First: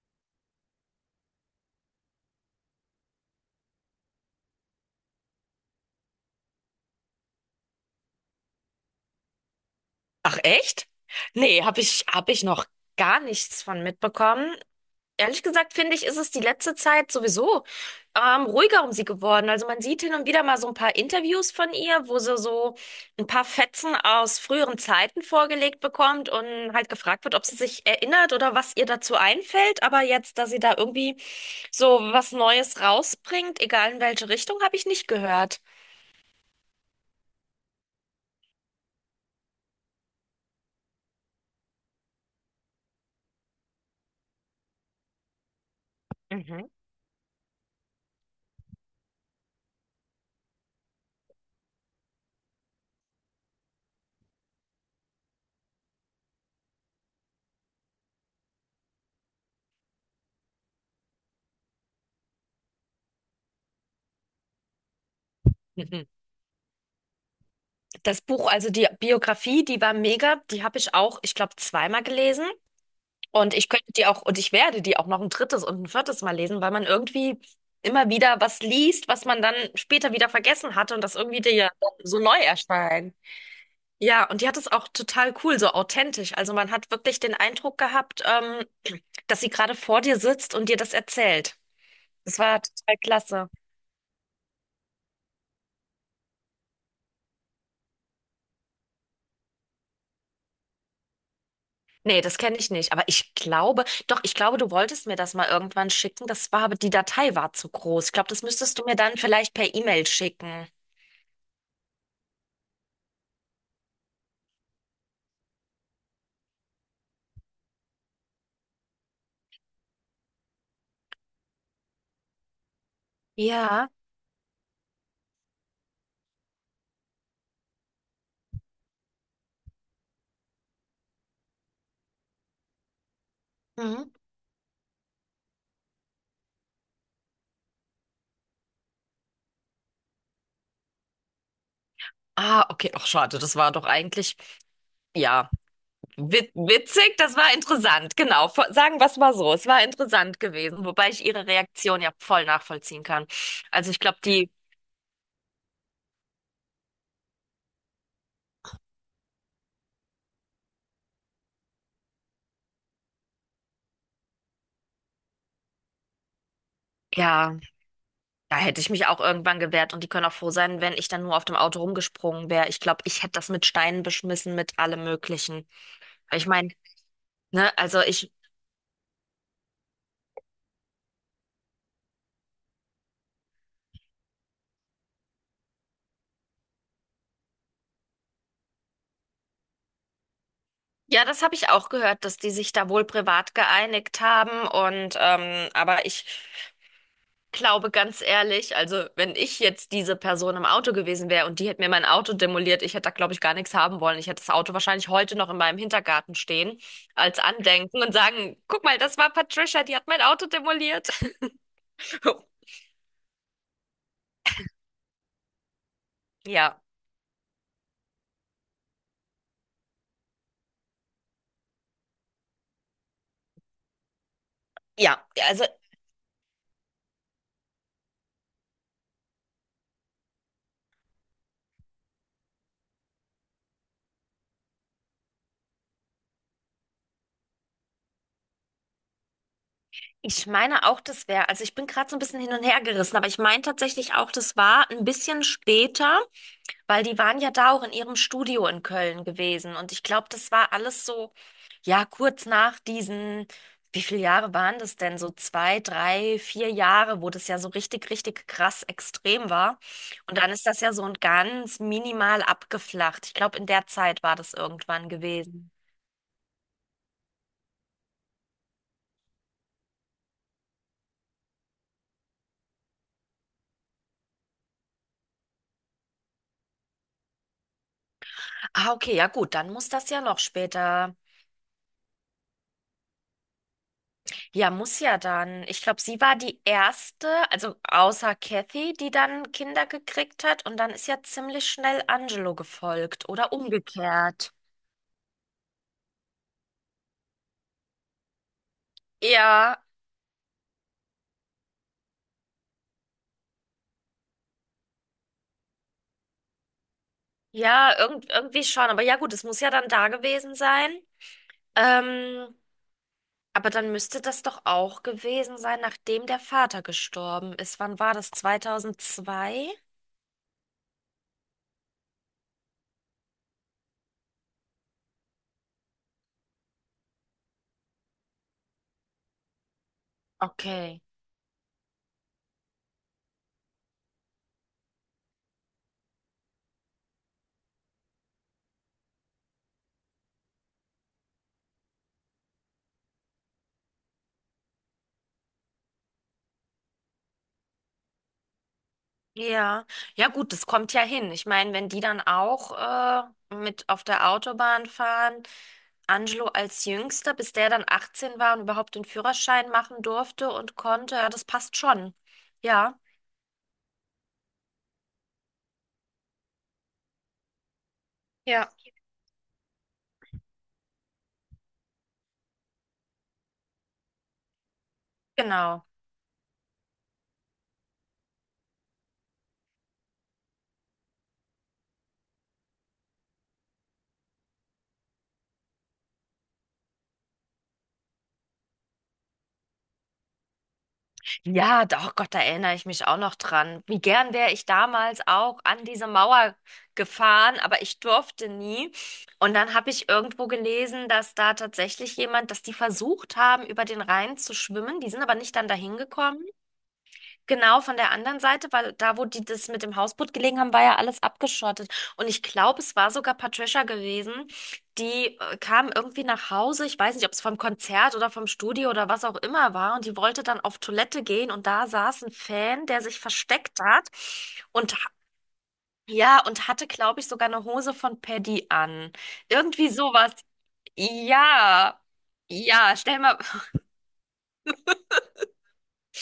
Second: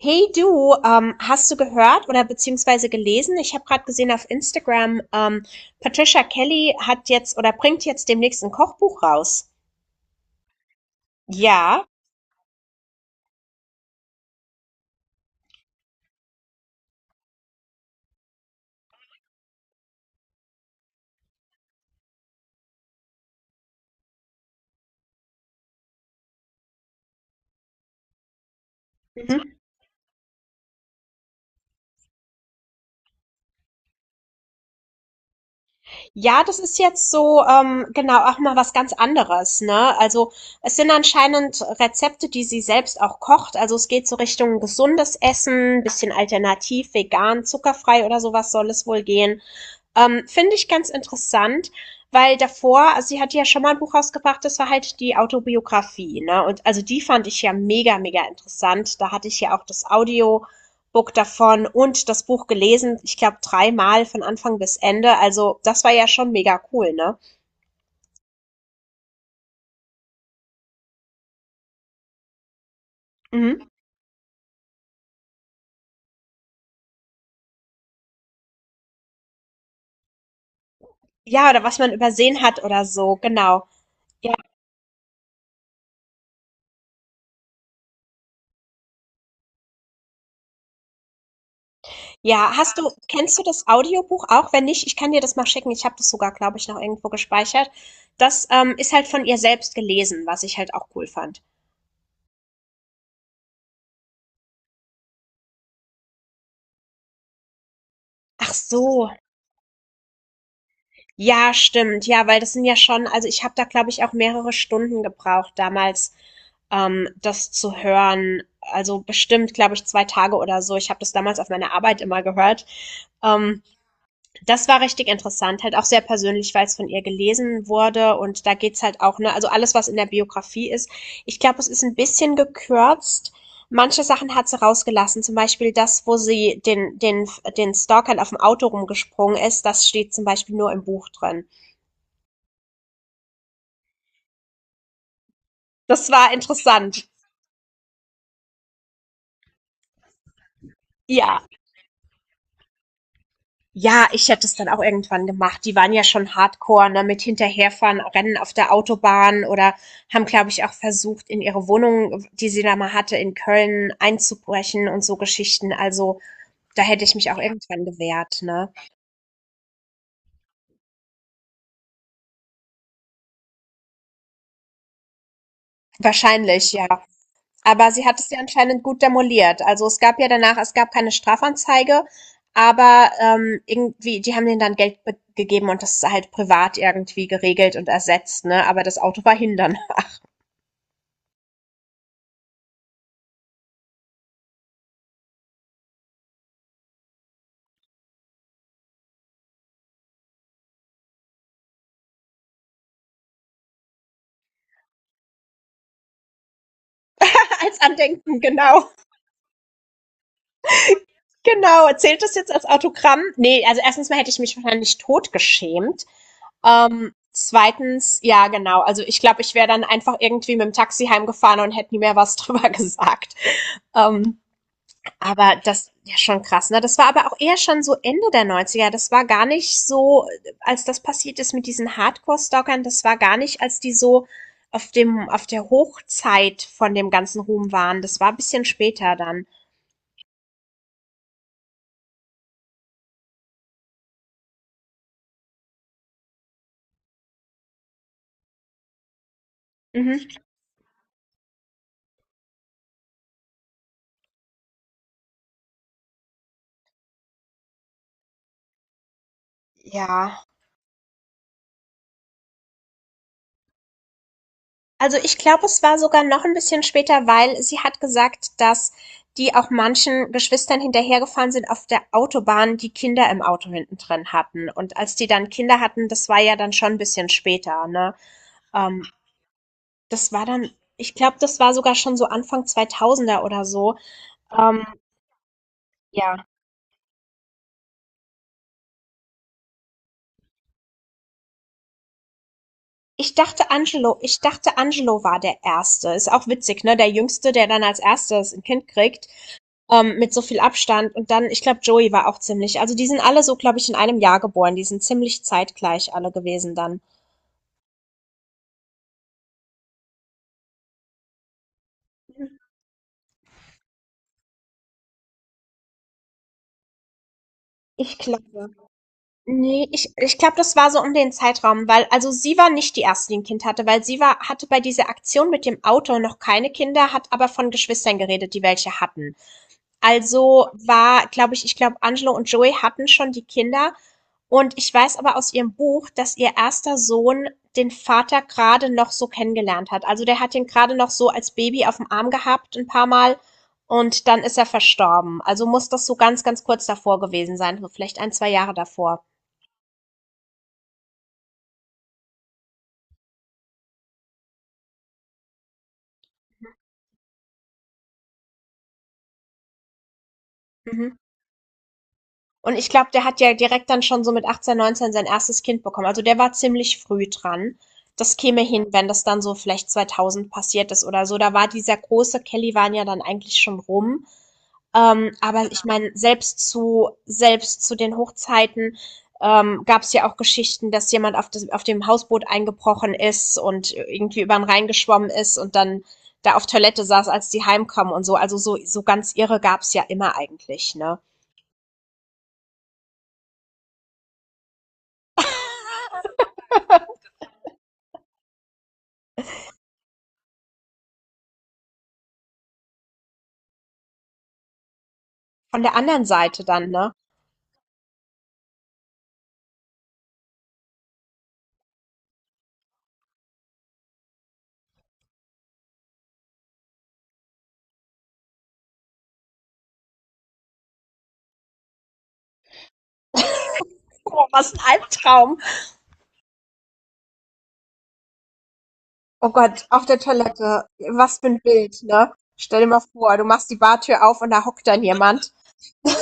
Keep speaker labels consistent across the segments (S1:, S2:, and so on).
S1: Hey du, hast du gehört oder beziehungsweise gelesen? Ich habe gerade gesehen auf Instagram. Patricia Kelly hat jetzt oder bringt jetzt demnächst ein Kochbuch raus.
S2: Ach echt? Nee, habe
S1: Ja.
S2: ich, hab ich noch gar nichts von mitbekommen. Ehrlich gesagt, finde ich, ist es die letzte Zeit sowieso ruhiger um sie geworden. Also man sieht hin und wieder mal so ein paar Interviews von ihr, wo sie so ein paar Fetzen aus früheren Zeiten vorgelegt bekommt und halt gefragt wird, ob sie sich erinnert oder was ihr dazu
S1: Mhm.
S2: einfällt. Aber jetzt, dass sie da irgendwie so was Neues rausbringt, egal in welche Richtung, habe ich nicht gehört.
S1: Ja, das ist jetzt so, genau, auch mal was ganz anderes, ne? Also es sind anscheinend Rezepte, die sie selbst auch kocht. Also es geht so Richtung gesundes Essen, bisschen
S2: Mhm.
S1: alternativ, vegan, zuckerfrei oder sowas soll es wohl gehen. Finde ich ganz interessant, weil davor, also sie hat ja schon mal ein Buch rausgebracht, das war halt die Autobiografie, ne? Und also die fand ich ja mega, mega interessant. Da hatte ich ja auch das Audiobook davon und das Buch gelesen, ich glaube dreimal von Anfang bis Ende. Also das war ja schon mega cool, ne?
S2: Das Buch, also die Biografie, die war mega. Die habe ich auch, ich glaube, zweimal gelesen. Und
S1: Mhm.
S2: ich könnte die auch, und ich werde die auch noch ein drittes und ein viertes Mal lesen, weil man irgendwie immer wieder was liest, was man dann später wieder vergessen hatte und das irgendwie
S1: Ja,
S2: dir
S1: oder
S2: ja
S1: was man
S2: so neu
S1: übersehen hat oder
S2: erscheint.
S1: so, genau.
S2: Ja,
S1: Ja.
S2: und die hat es auch total cool, so authentisch. Also man hat wirklich den Eindruck gehabt, dass sie gerade vor dir sitzt und dir das erzählt. Das
S1: Ja,
S2: war
S1: hast du,
S2: total
S1: kennst du
S2: klasse.
S1: das Audiobuch auch? Wenn nicht, ich kann dir das mal schicken. Ich habe das sogar, glaube ich, noch irgendwo gespeichert. Das ist halt von ihr selbst gelesen, was ich halt auch cool fand.
S2: Nee, das kenne ich nicht. Aber ich glaube, doch, ich glaube, du wolltest mir das mal irgendwann schicken. Das war aber, die Datei war zu groß. Ich glaube, das
S1: Ach
S2: müsstest du mir
S1: so,
S2: dann vielleicht per E-Mail schicken.
S1: ja, stimmt. Ja, weil das sind ja schon, also ich habe da, glaube ich, auch mehrere Stunden gebraucht damals, das zu hören. Also bestimmt, glaube ich, zwei Tage oder so. Ich habe das damals auf meiner Arbeit immer gehört. Ähm,
S2: Ja.
S1: Das war richtig interessant, halt auch sehr persönlich, weil es von ihr gelesen wurde und da geht's halt auch, ne, also alles, was in der Biografie ist. Ich glaube, es ist ein bisschen gekürzt. Manche
S2: Mhm.
S1: Sachen hat sie rausgelassen, zum Beispiel das, wo sie den Stalkern auf dem Auto rumgesprungen ist, das steht zum Beispiel nur im Buch drin.
S2: Ah, okay. Ach, schade. Das war doch eigentlich, ja,
S1: Das war
S2: wit
S1: interessant.
S2: witzig. Das war interessant. Genau. Sagen wir es mal so. Es war interessant gewesen, wobei ich
S1: Ja,
S2: ihre Reaktion ja voll nachvollziehen kann. Also ich
S1: ja,
S2: glaube,
S1: ich hätte
S2: die,
S1: es dann auch irgendwann gemacht. Die waren ja schon hardcore, ne, mit hinterherfahren, Rennen auf der Autobahn oder haben, glaube ich, auch versucht, in ihre Wohnung, die sie da mal hatte, in Köln einzubrechen und so Geschichten. Also, da hätte ich mich auch
S2: ja,
S1: irgendwann gewehrt,
S2: da
S1: ne?
S2: hätte ich mich auch irgendwann gewehrt und die können auch froh sein, wenn ich dann nur auf dem Auto rumgesprungen wäre. Ich glaube, ich hätte das mit Steinen beschmissen, mit allem Möglichen. Ich meine,
S1: Wahrscheinlich, ja.
S2: ne,
S1: Aber
S2: also
S1: sie hat es
S2: ich,
S1: ja anscheinend gut demoliert. Also es gab ja danach, es gab keine Strafanzeige, aber irgendwie, die haben denen dann Geld be- gegeben und das ist halt privat irgendwie geregelt und ersetzt, ne? Aber das Auto war hin danach.
S2: ja, das habe ich auch gehört, dass die sich da wohl privat geeinigt haben und aber ich glaube ganz ehrlich, also wenn ich jetzt diese Person im Auto gewesen wäre und die hätte mir mein Auto demoliert, ich hätte da glaube ich gar nichts haben wollen. Ich hätte das Auto wahrscheinlich heute noch in meinem Hintergarten stehen als
S1: Als
S2: Andenken und
S1: Andenken,
S2: sagen, guck
S1: genau.
S2: mal, das war Patricia, die hat mein Auto demoliert.
S1: Genau. Zählt das jetzt als Autogramm? Nee, also erstens mal hätte ich mich wahrscheinlich totgeschämt.
S2: Ja,
S1: Zweitens, ja, genau. Also ich glaube, ich wäre dann einfach irgendwie mit dem Taxi heimgefahren und hätte nie mehr was drüber gesagt. Ähm,
S2: ja,
S1: aber
S2: also
S1: das, ja, schon krass. Ne? Das war aber auch eher schon so Ende der Neunziger. Das war gar nicht so, als das passiert ist mit diesen Hardcore-Stalkern, das war gar nicht, als die so auf auf der Hochzeit von dem ganzen Ruhm waren. Das war ein bisschen später dann.
S2: ich meine auch, das wäre, also ich bin gerade so ein bisschen hin und her gerissen, aber ich meine tatsächlich auch, das war ein bisschen später. Weil die waren ja da auch in ihrem Studio in Köln gewesen. Und ich glaube,
S1: Mhm.
S2: das war alles so, ja, kurz nach diesen, wie viele Jahre waren das denn? So 2, 3, 4 Jahre, wo das ja so richtig, richtig krass extrem war. Und
S1: Ja,
S2: dann ist das ja so ein ganz minimal abgeflacht. Ich glaube, in der Zeit war das irgendwann
S1: also, ich glaube,
S2: gewesen.
S1: es war sogar noch ein bisschen später, weil sie hat gesagt, dass die auch manchen Geschwistern hinterhergefahren sind auf der Autobahn, die Kinder im Auto hinten drin hatten. Und als die dann Kinder hatten, das war ja dann schon ein bisschen später, ne?
S2: Ah,
S1: Ähm,
S2: okay, ja gut, dann muss das ja
S1: das
S2: noch
S1: war dann ich
S2: später.
S1: glaube, das war sogar schon so Anfang 2000er oder so.
S2: Ja,
S1: Ähm,
S2: muss ja dann. Ich glaube, sie war
S1: ja.
S2: die erste, also außer Kathy, die dann Kinder gekriegt hat. Und dann ist ja ziemlich schnell Angelo gefolgt oder
S1: Ich
S2: umgekehrt.
S1: dachte, Angelo war der Erste. Ist auch witzig, ne? Der Jüngste, der dann als Erstes ein Kind kriegt.
S2: Ja,
S1: Ähm, mit so viel Abstand. Und dann, ich glaube, Joey war auch ziemlich. Also die sind alle so, glaube ich, in einem Jahr geboren. Die sind ziemlich zeitgleich alle gewesen dann.
S2: ja, irgendwie schon. Aber ja, gut, es muss ja dann da gewesen sein. Ähm, aber dann müsste das doch auch gewesen sein, nachdem der Vater gestorben ist. Wann war
S1: Ich
S2: das?
S1: glaube.
S2: 2002?
S1: Nee, ich glaube, das war so um den Zeitraum, weil, also sie war nicht die erste, die ein Kind hatte, weil sie war, hatte bei dieser Aktion mit dem Auto noch keine Kinder, hat aber von Geschwistern geredet, die welche hatten. Also
S2: Okay.
S1: war, glaube ich ich glaube, Angelo und Joey hatten schon die Kinder. Und ich weiß aber aus ihrem Buch, dass ihr erster Sohn den Vater gerade noch so kennengelernt hat. Also der hat ihn gerade noch so als Baby auf dem Arm gehabt ein paar Mal und dann ist er verstorben. Also muss das so ganz, ganz kurz davor gewesen sein, so vielleicht ein 2 Jahre davor.
S2: Ja, ja gut, das kommt ja hin. Ich meine, wenn die dann auch mit auf der Autobahn fahren, Angelo als Jüngster, bis der dann 18 war und überhaupt den Führerschein machen durfte und konnte,
S1: Mhm.
S2: ja, das passt schon.
S1: Und ich
S2: Ja,
S1: glaube, der hat ja direkt dann schon so mit 18, 19 sein erstes Kind bekommen. Also der war ziemlich früh dran. Das käme
S2: Ja.
S1: hin, wenn das dann so vielleicht 2000 passiert ist oder so. Da war dieser große Kellywan ja dann eigentlich schon rum. Aber ich
S2: Genau.
S1: meine, selbst zu den Hochzeiten gab es ja auch Geschichten, dass jemand auf, auf dem Hausboot eingebrochen ist und irgendwie über den Rhein geschwommen ist und dann da auf Toilette saß, als die heimkamen und so. Also so ganz irre gab es ja immer eigentlich, ne?
S2: Ja, doch, Gott, da erinnere ich mich auch noch dran. Wie gern wäre ich damals auch an diese Mauer gefahren, aber ich durfte nie. Und dann habe ich irgendwo gelesen, dass da tatsächlich jemand, dass die versucht haben, über den Rhein zu schwimmen. Die sind aber nicht dann
S1: Von der
S2: dahin
S1: anderen
S2: gekommen.
S1: Seite dann, ne?
S2: Genau, von der anderen Seite, weil da, wo die das mit dem Hausboot gelegen haben, war ja alles abgeschottet. Und ich glaube, es war sogar Patricia gewesen, die kam irgendwie nach Hause. Ich weiß nicht, ob es vom Konzert oder vom Studio oder was auch immer war. Und die wollte dann auf Toilette gehen. Und da saß ein Fan, der sich versteckt hat.
S1: Oh, was ein
S2: Und
S1: Albtraum.
S2: ja, und hatte, glaube ich, sogar eine Hose von Paddy an.
S1: Oh Gott,
S2: Irgendwie
S1: auf der
S2: sowas.
S1: Toilette. Was für ein
S2: Ja.
S1: Bild, ne? Stell dir
S2: Ja,
S1: mal
S2: stell
S1: vor,
S2: mal,
S1: du machst die Bartür auf und da hockt dann jemand.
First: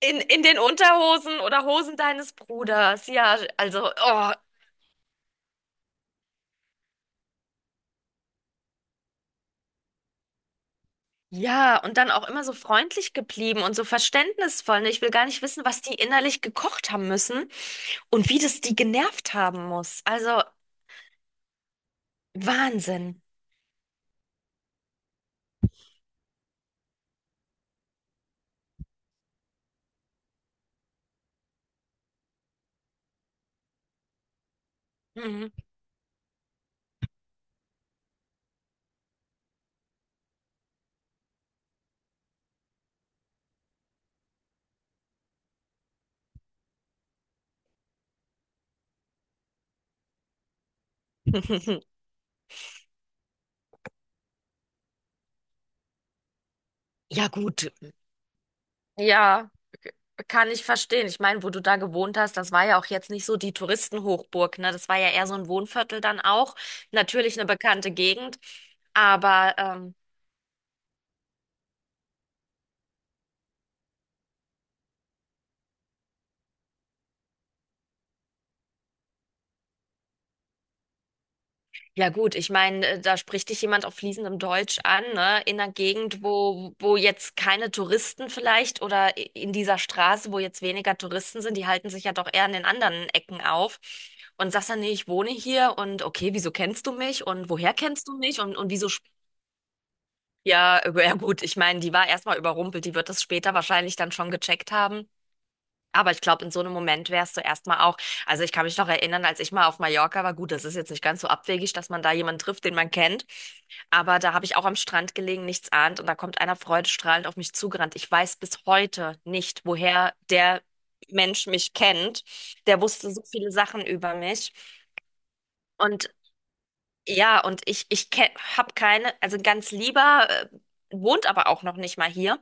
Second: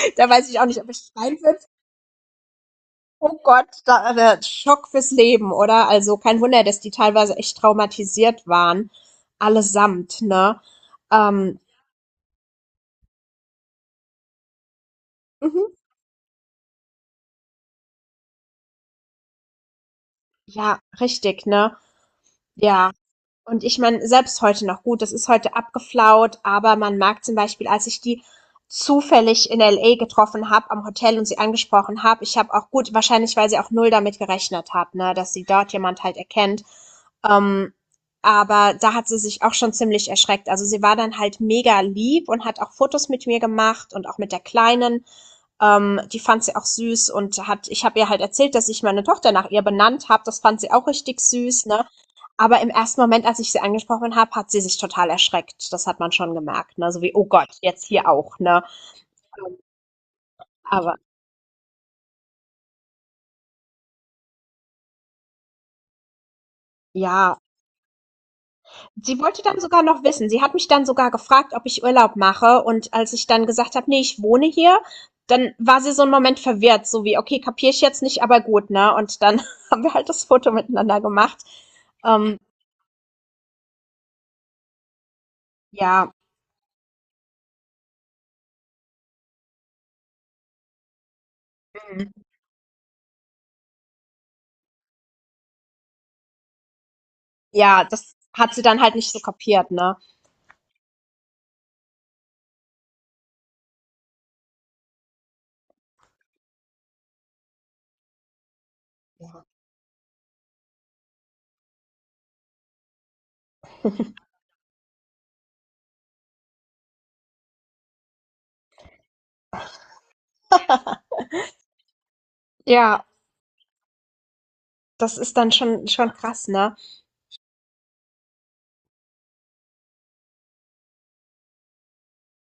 S2: In,
S1: Da
S2: in
S1: weiß
S2: den
S1: ich auch nicht, ob ich schreien
S2: Unterhosen
S1: würde.
S2: oder Hosen deines Bruders. Ja,
S1: Oh Gott,
S2: also, oh,
S1: Schock fürs Leben, oder? Also kein Wunder, dass die teilweise echt traumatisiert waren. Allesamt, ne? Ähm,
S2: ja, und dann auch immer so freundlich geblieben und so verständnisvoll, ne? Ich will gar nicht wissen,
S1: mhm.
S2: was die innerlich gekocht haben müssen und wie das die genervt haben muss. Also,
S1: Ja, richtig, ne? Ja,
S2: Wahnsinn.
S1: und ich meine, selbst heute noch gut, das ist heute abgeflaut, aber man merkt zum Beispiel, als ich die zufällig in LA getroffen habe am Hotel und sie angesprochen habe, ich habe auch gut, wahrscheinlich weil sie auch null damit gerechnet hat, ne, dass sie
S2: Mhm.
S1: dort jemand halt erkennt. Ähm, aber da hat sie sich auch schon ziemlich erschreckt. Also sie war dann halt mega lieb und hat auch Fotos mit mir gemacht und auch mit der Kleinen. Die fand sie auch süß und hat, ich habe ihr halt erzählt, dass ich meine Tochter nach ihr benannt habe. Das fand sie auch richtig süß, ne? Aber im ersten Moment, als ich sie angesprochen habe, hat sie sich total erschreckt. Das hat man schon gemerkt, ne? So wie, oh
S2: Ja,
S1: Gott,
S2: gut.
S1: jetzt hier auch, ne?
S2: Ja, kann ich
S1: Aber
S2: verstehen. Ich meine, wo du da gewohnt hast, das war ja auch jetzt nicht so die Touristenhochburg, ne? Das war ja eher so ein Wohnviertel dann auch.
S1: ja,
S2: Natürlich eine bekannte Gegend,
S1: sie wollte
S2: aber
S1: dann sogar noch wissen. Sie hat mich dann sogar gefragt, ob ich Urlaub mache. Und als ich dann gesagt habe, nee, ich wohne hier, dann war sie so einen Moment verwirrt, so wie, okay, kapiere ich jetzt nicht, aber gut, ne? Und dann haben wir halt das Foto miteinander gemacht.
S2: ja gut,
S1: Ähm,
S2: ich meine, da spricht dich jemand auf fließendem Deutsch an, ne? In einer
S1: ja,
S2: Gegend, wo, wo jetzt keine Touristen vielleicht oder in dieser Straße, wo jetzt weniger Touristen sind, die halten sich ja
S1: mm,
S2: doch eher an den anderen Ecken auf. Und sagst dann, nee, ich wohne hier und okay, wieso kennst du mich und woher
S1: ja,
S2: kennst
S1: das
S2: du mich
S1: hat
S2: und,
S1: sie
S2: und
S1: dann
S2: wieso,
S1: halt nicht so kapiert, ne?
S2: ja, ja gut, ich meine, die war erstmal überrumpelt, die wird das später wahrscheinlich dann schon gecheckt haben. Aber ich glaube, in so einem Moment wärst du erstmal auch, also ich kann mich noch erinnern, als ich mal auf Mallorca war, gut, das ist jetzt nicht ganz so abwegig, dass man da jemanden trifft, den man kennt, aber da habe ich auch am Strand gelegen, nichts ahnt und da kommt einer freudestrahlend auf mich zugerannt. Ich weiß bis heute nicht, woher der Mensch mich kennt. Der
S1: Ja,
S2: wusste so viele Sachen über mich
S1: das ist dann
S2: und
S1: schon krass, ne?
S2: ja, und ich habe keine, also ein ganz lieber, wohnt aber auch noch nicht mal hier.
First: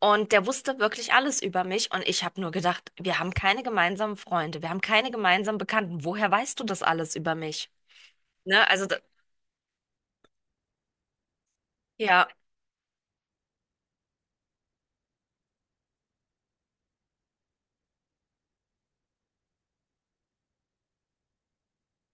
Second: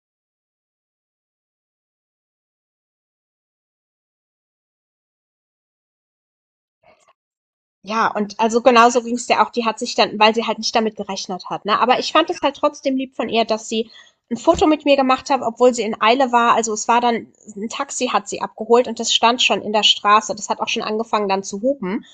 S2: Und der wusste wirklich alles über mich. Und ich habe nur gedacht, wir haben keine gemeinsamen Freunde, wir haben keine gemeinsamen Bekannten. Woher weißt du das alles über mich?
S1: Ja, und also
S2: Ne? Also,
S1: genauso ging es ja auch. Die hat sich dann weil sie halt nicht damit gerechnet hat, ne? Aber ich
S2: ja,
S1: fand es halt trotzdem lieb von ihr, dass sie ein Foto mit mir gemacht hat, obwohl sie in Eile war. Also, es war dann ein Taxi hat sie abgeholt und das stand schon in der Straße. Das hat auch schon angefangen dann zu hupen.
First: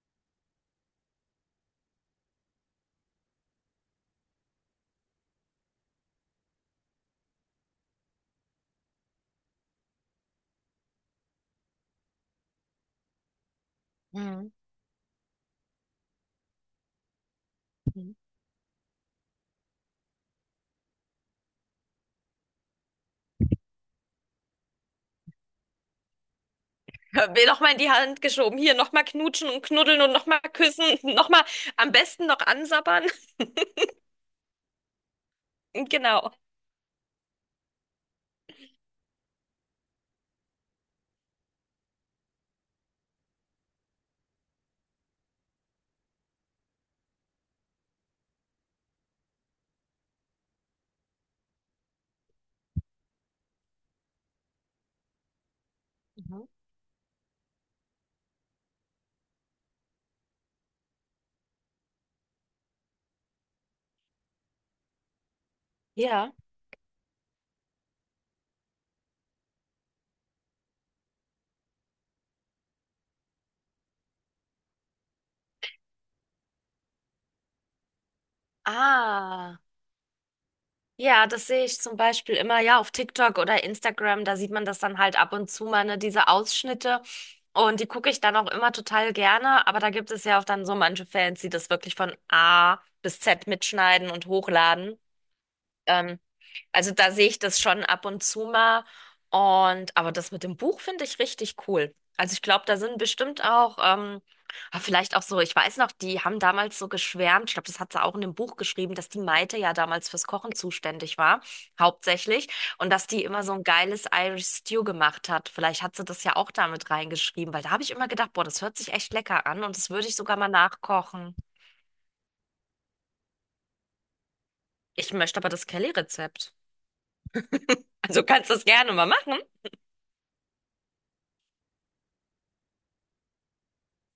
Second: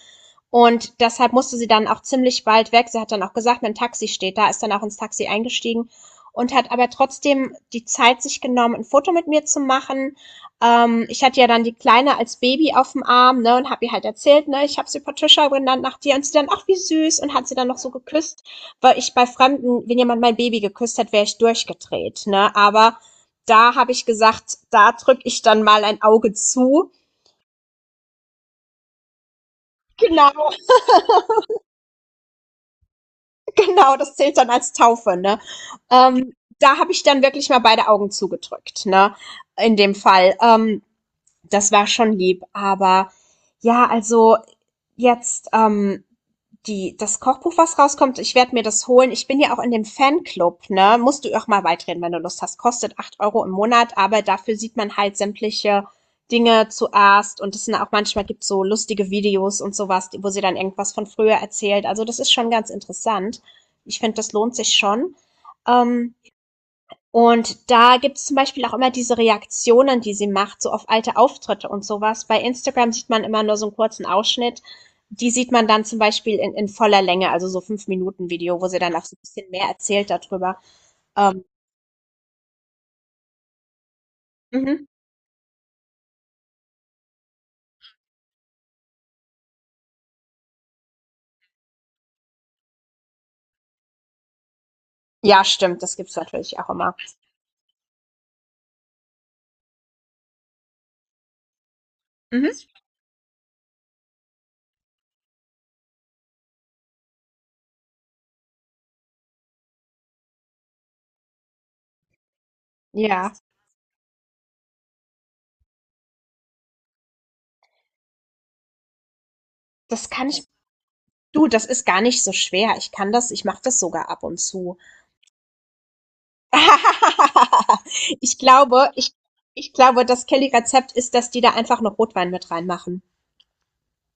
S1: Und deshalb musste sie dann auch ziemlich bald weg. Sie hat dann auch gesagt: „Mein Taxi steht da", ist dann auch ins Taxi eingestiegen und hat aber trotzdem die Zeit sich genommen, ein Foto mit mir zu machen. Ich hatte ja dann die Kleine als Baby auf dem Arm, ne, und habe ihr halt erzählt,
S2: Mhm.
S1: ne, ich habe sie Patricia genannt nach dir und sie dann, ach wie süß, und hat sie dann noch so
S2: Mhm.
S1: geküsst, weil ich bei Fremden, wenn jemand mein Baby geküsst hat, wäre ich durchgedreht, ne, aber da habe ich gesagt, da drücke ich dann mal ein Auge zu.
S2: mir nochmal in die Hand geschoben. Hier, nochmal knutschen und knuddeln und
S1: Genau,
S2: nochmal küssen, nochmal am besten noch ansabbern.
S1: genau, das zählt dann als Taufe, ne.
S2: Genau.
S1: Ähm, da habe ich dann wirklich mal beide Augen zugedrückt, ne, in dem Fall. Das war schon lieb, aber ja, also jetzt die das Kochbuch, was rauskommt, ich werde mir das holen. Ich bin ja auch in dem Fanclub, ne? Musst du auch mal beitreten, wenn du Lust hast. Kostet 8 Euro im Monat, aber dafür sieht man halt sämtliche
S2: Mhm.
S1: Dinge zuerst und es sind auch manchmal gibt so lustige Videos und sowas, wo sie dann irgendwas von früher erzählt. Also das ist schon ganz interessant. Ich finde, das lohnt sich schon. Ähm,
S2: Ja.
S1: und da gibt es zum Beispiel auch immer diese Reaktionen, die sie macht, so auf alte Auftritte und sowas. Bei Instagram sieht man immer nur so einen kurzen Ausschnitt. Die sieht man dann zum Beispiel in voller Länge, also so 5 Minuten Video, wo sie dann auch so ein bisschen
S2: Ah.
S1: mehr erzählt darüber.
S2: Ja,
S1: Ähm,
S2: das sehe ich zum Beispiel immer, ja, auf TikTok oder Instagram, da sieht man das
S1: mhm.
S2: dann halt ab und zu mal, ne, diese Ausschnitte. Und die gucke ich dann auch immer total gerne, aber da gibt es ja auch dann so manche Fans, die das wirklich von A bis Z mitschneiden und hochladen.
S1: Ja, stimmt, das gibt's
S2: Ähm,
S1: natürlich auch
S2: also
S1: immer.
S2: da sehe ich das schon ab und zu mal. Und aber das mit dem Buch finde ich richtig cool. Also ich glaube,
S1: Mhm.
S2: da sind bestimmt auch, ah, vielleicht auch so, ich weiß noch, die haben damals so geschwärmt, ich glaube, das hat sie auch in dem Buch geschrieben, dass die Maite ja damals fürs Kochen zuständig war, hauptsächlich, und dass die
S1: Ja,
S2: immer so ein geiles Irish Stew gemacht hat. Vielleicht hat sie das ja auch damit reingeschrieben, weil da habe ich immer gedacht, boah, das hört sich echt lecker an und das würde
S1: das
S2: ich
S1: kann
S2: sogar
S1: ich
S2: mal nachkochen.
S1: du, das ist gar nicht so schwer. Ich mache das sogar ab und zu.
S2: Ich möchte aber das Kelly-Rezept. Also
S1: Ich
S2: kannst du das
S1: glaube
S2: gerne mal
S1: ich
S2: machen.
S1: Ich glaube, das Kelly-Rezept ist, dass die da einfach noch Rotwein mit reinmachen.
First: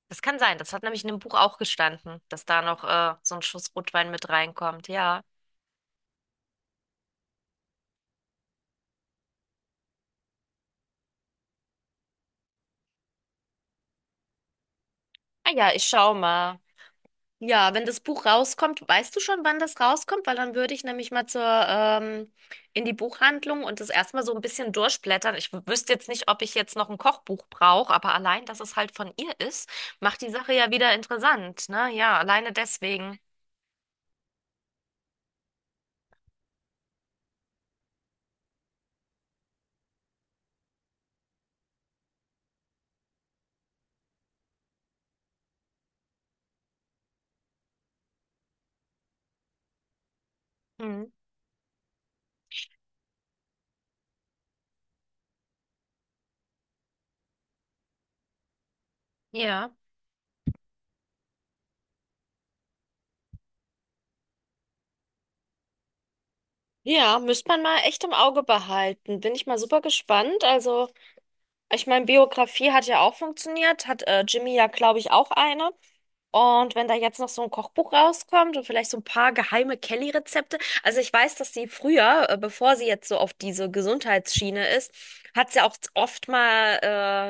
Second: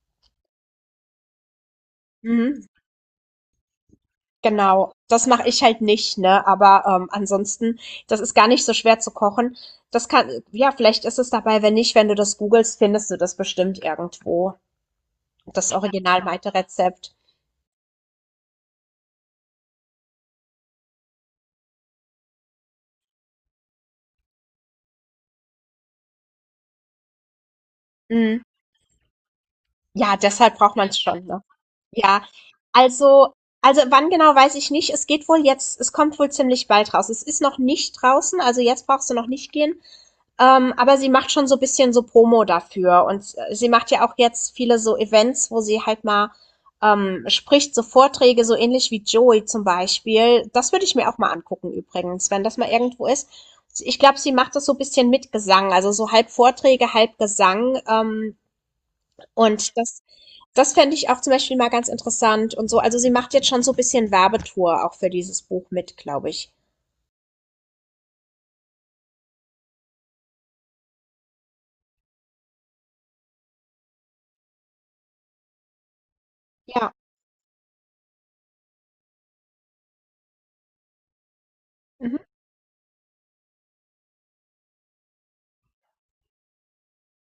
S2: Das kann sein. Das hat nämlich in dem Buch auch gestanden, dass da
S1: Mhm.
S2: noch so ein Schuss Rotwein mit reinkommt.
S1: Genau,
S2: Ja.
S1: das mache ich halt nicht, ne? Aber, ansonsten das ist gar nicht so schwer zu kochen. Das kann ja, vielleicht ist es dabei, wenn nicht, wenn du das googelst, findest du das bestimmt irgendwo,
S2: Ah
S1: das.
S2: ja,
S1: Ja.
S2: ich schau
S1: Original
S2: mal.
S1: Maite-Rezept.
S2: Ja, wenn das Buch rauskommt, weißt du schon, wann das rauskommt? Weil dann würde ich nämlich mal zur, in die Buchhandlung und das erstmal so ein bisschen durchblättern. Ich wüsste jetzt nicht, ob ich jetzt noch ein Kochbuch brauche, aber
S1: Mhm.
S2: allein, dass es halt von ihr ist,
S1: Ja,
S2: macht die Sache
S1: deshalb
S2: ja
S1: braucht man
S2: wieder
S1: es schon, ne?
S2: interessant, ne? Ja,
S1: Ja,
S2: alleine deswegen.
S1: also wann genau, weiß ich nicht. Es kommt wohl ziemlich bald raus. Es ist noch nicht draußen, also jetzt brauchst du noch nicht gehen. Aber sie macht schon so ein bisschen so Promo dafür und sie macht ja auch jetzt viele so Events, wo sie halt mal spricht, so Vorträge, so ähnlich wie Joey zum Beispiel. Das würde ich
S2: Hm.
S1: mir auch mal angucken übrigens, wenn das mal irgendwo ist. Ich glaube, sie macht das so ein bisschen mit Gesang, also so halb Vorträge, halb Gesang.
S2: Ja.
S1: Und das, das fände ich auch zum Beispiel mal ganz interessant und so. Also sie macht jetzt schon so ein bisschen Werbetour auch für dieses Buch mit, glaube ich.
S2: Ja, müsste man mal echt im Auge behalten. Bin ich mal super gespannt. Also. Ich meine, Biografie hat ja auch funktioniert, hat Jimmy ja, glaube ich, auch eine. Und wenn
S1: Ja.
S2: da jetzt noch so ein Kochbuch rauskommt und vielleicht so ein paar geheime Kelly-Rezepte. Also ich weiß, dass sie
S1: Mhm.
S2: früher, bevor sie jetzt so auf diese Gesundheitsschiene ist, hat sie auch oft mal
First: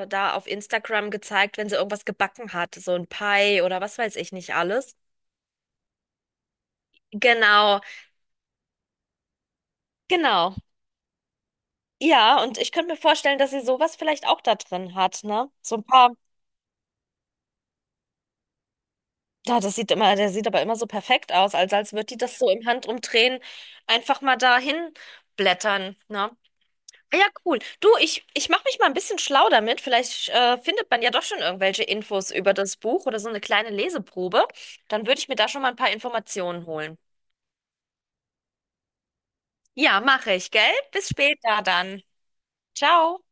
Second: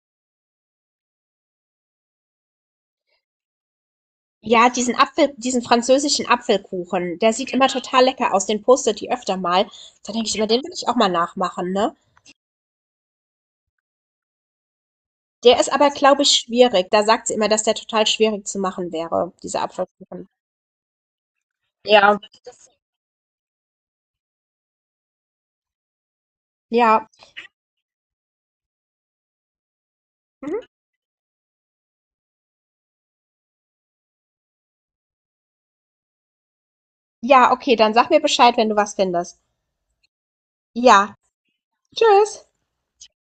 S2: da auf Instagram gezeigt, wenn sie irgendwas gebacken hat, so ein Pie oder was weiß ich nicht
S1: Ja,
S2: alles.
S1: Diesen französischen Apfelkuchen, der sieht immer
S2: Genau,
S1: total lecker aus, den postet die öfter mal. Da denke ich immer,
S2: genau.
S1: den will ich auch mal nachmachen, ne?
S2: Ja, und ich könnte mir vorstellen, dass sie sowas vielleicht auch da drin hat, ne?
S1: Der ist
S2: So ein
S1: aber,
S2: paar.
S1: glaube ich, schwierig. Da sagt sie immer, dass der total schwierig zu machen wäre,
S2: Ja,
S1: dieser
S2: das sieht immer,
S1: Apfelkuchen.
S2: der sieht aber immer so perfekt aus, als als würde die
S1: Ja.
S2: das so im Handumdrehen einfach mal dahin blättern, ne?
S1: Ja.
S2: Ah ja, cool. Du, ich mache mich mal ein bisschen schlau damit. Vielleicht
S1: Mhm.
S2: findet man ja doch schon irgendwelche Infos über das Buch oder so eine kleine Leseprobe. Dann würde ich mir da schon mal ein paar Informationen holen.
S1: Ja, okay, dann sag mir Bescheid, wenn du was findest.
S2: Ja, mache ich, gell?
S1: Ja.
S2: Bis später dann.
S1: Tschüss.
S2: Ciao.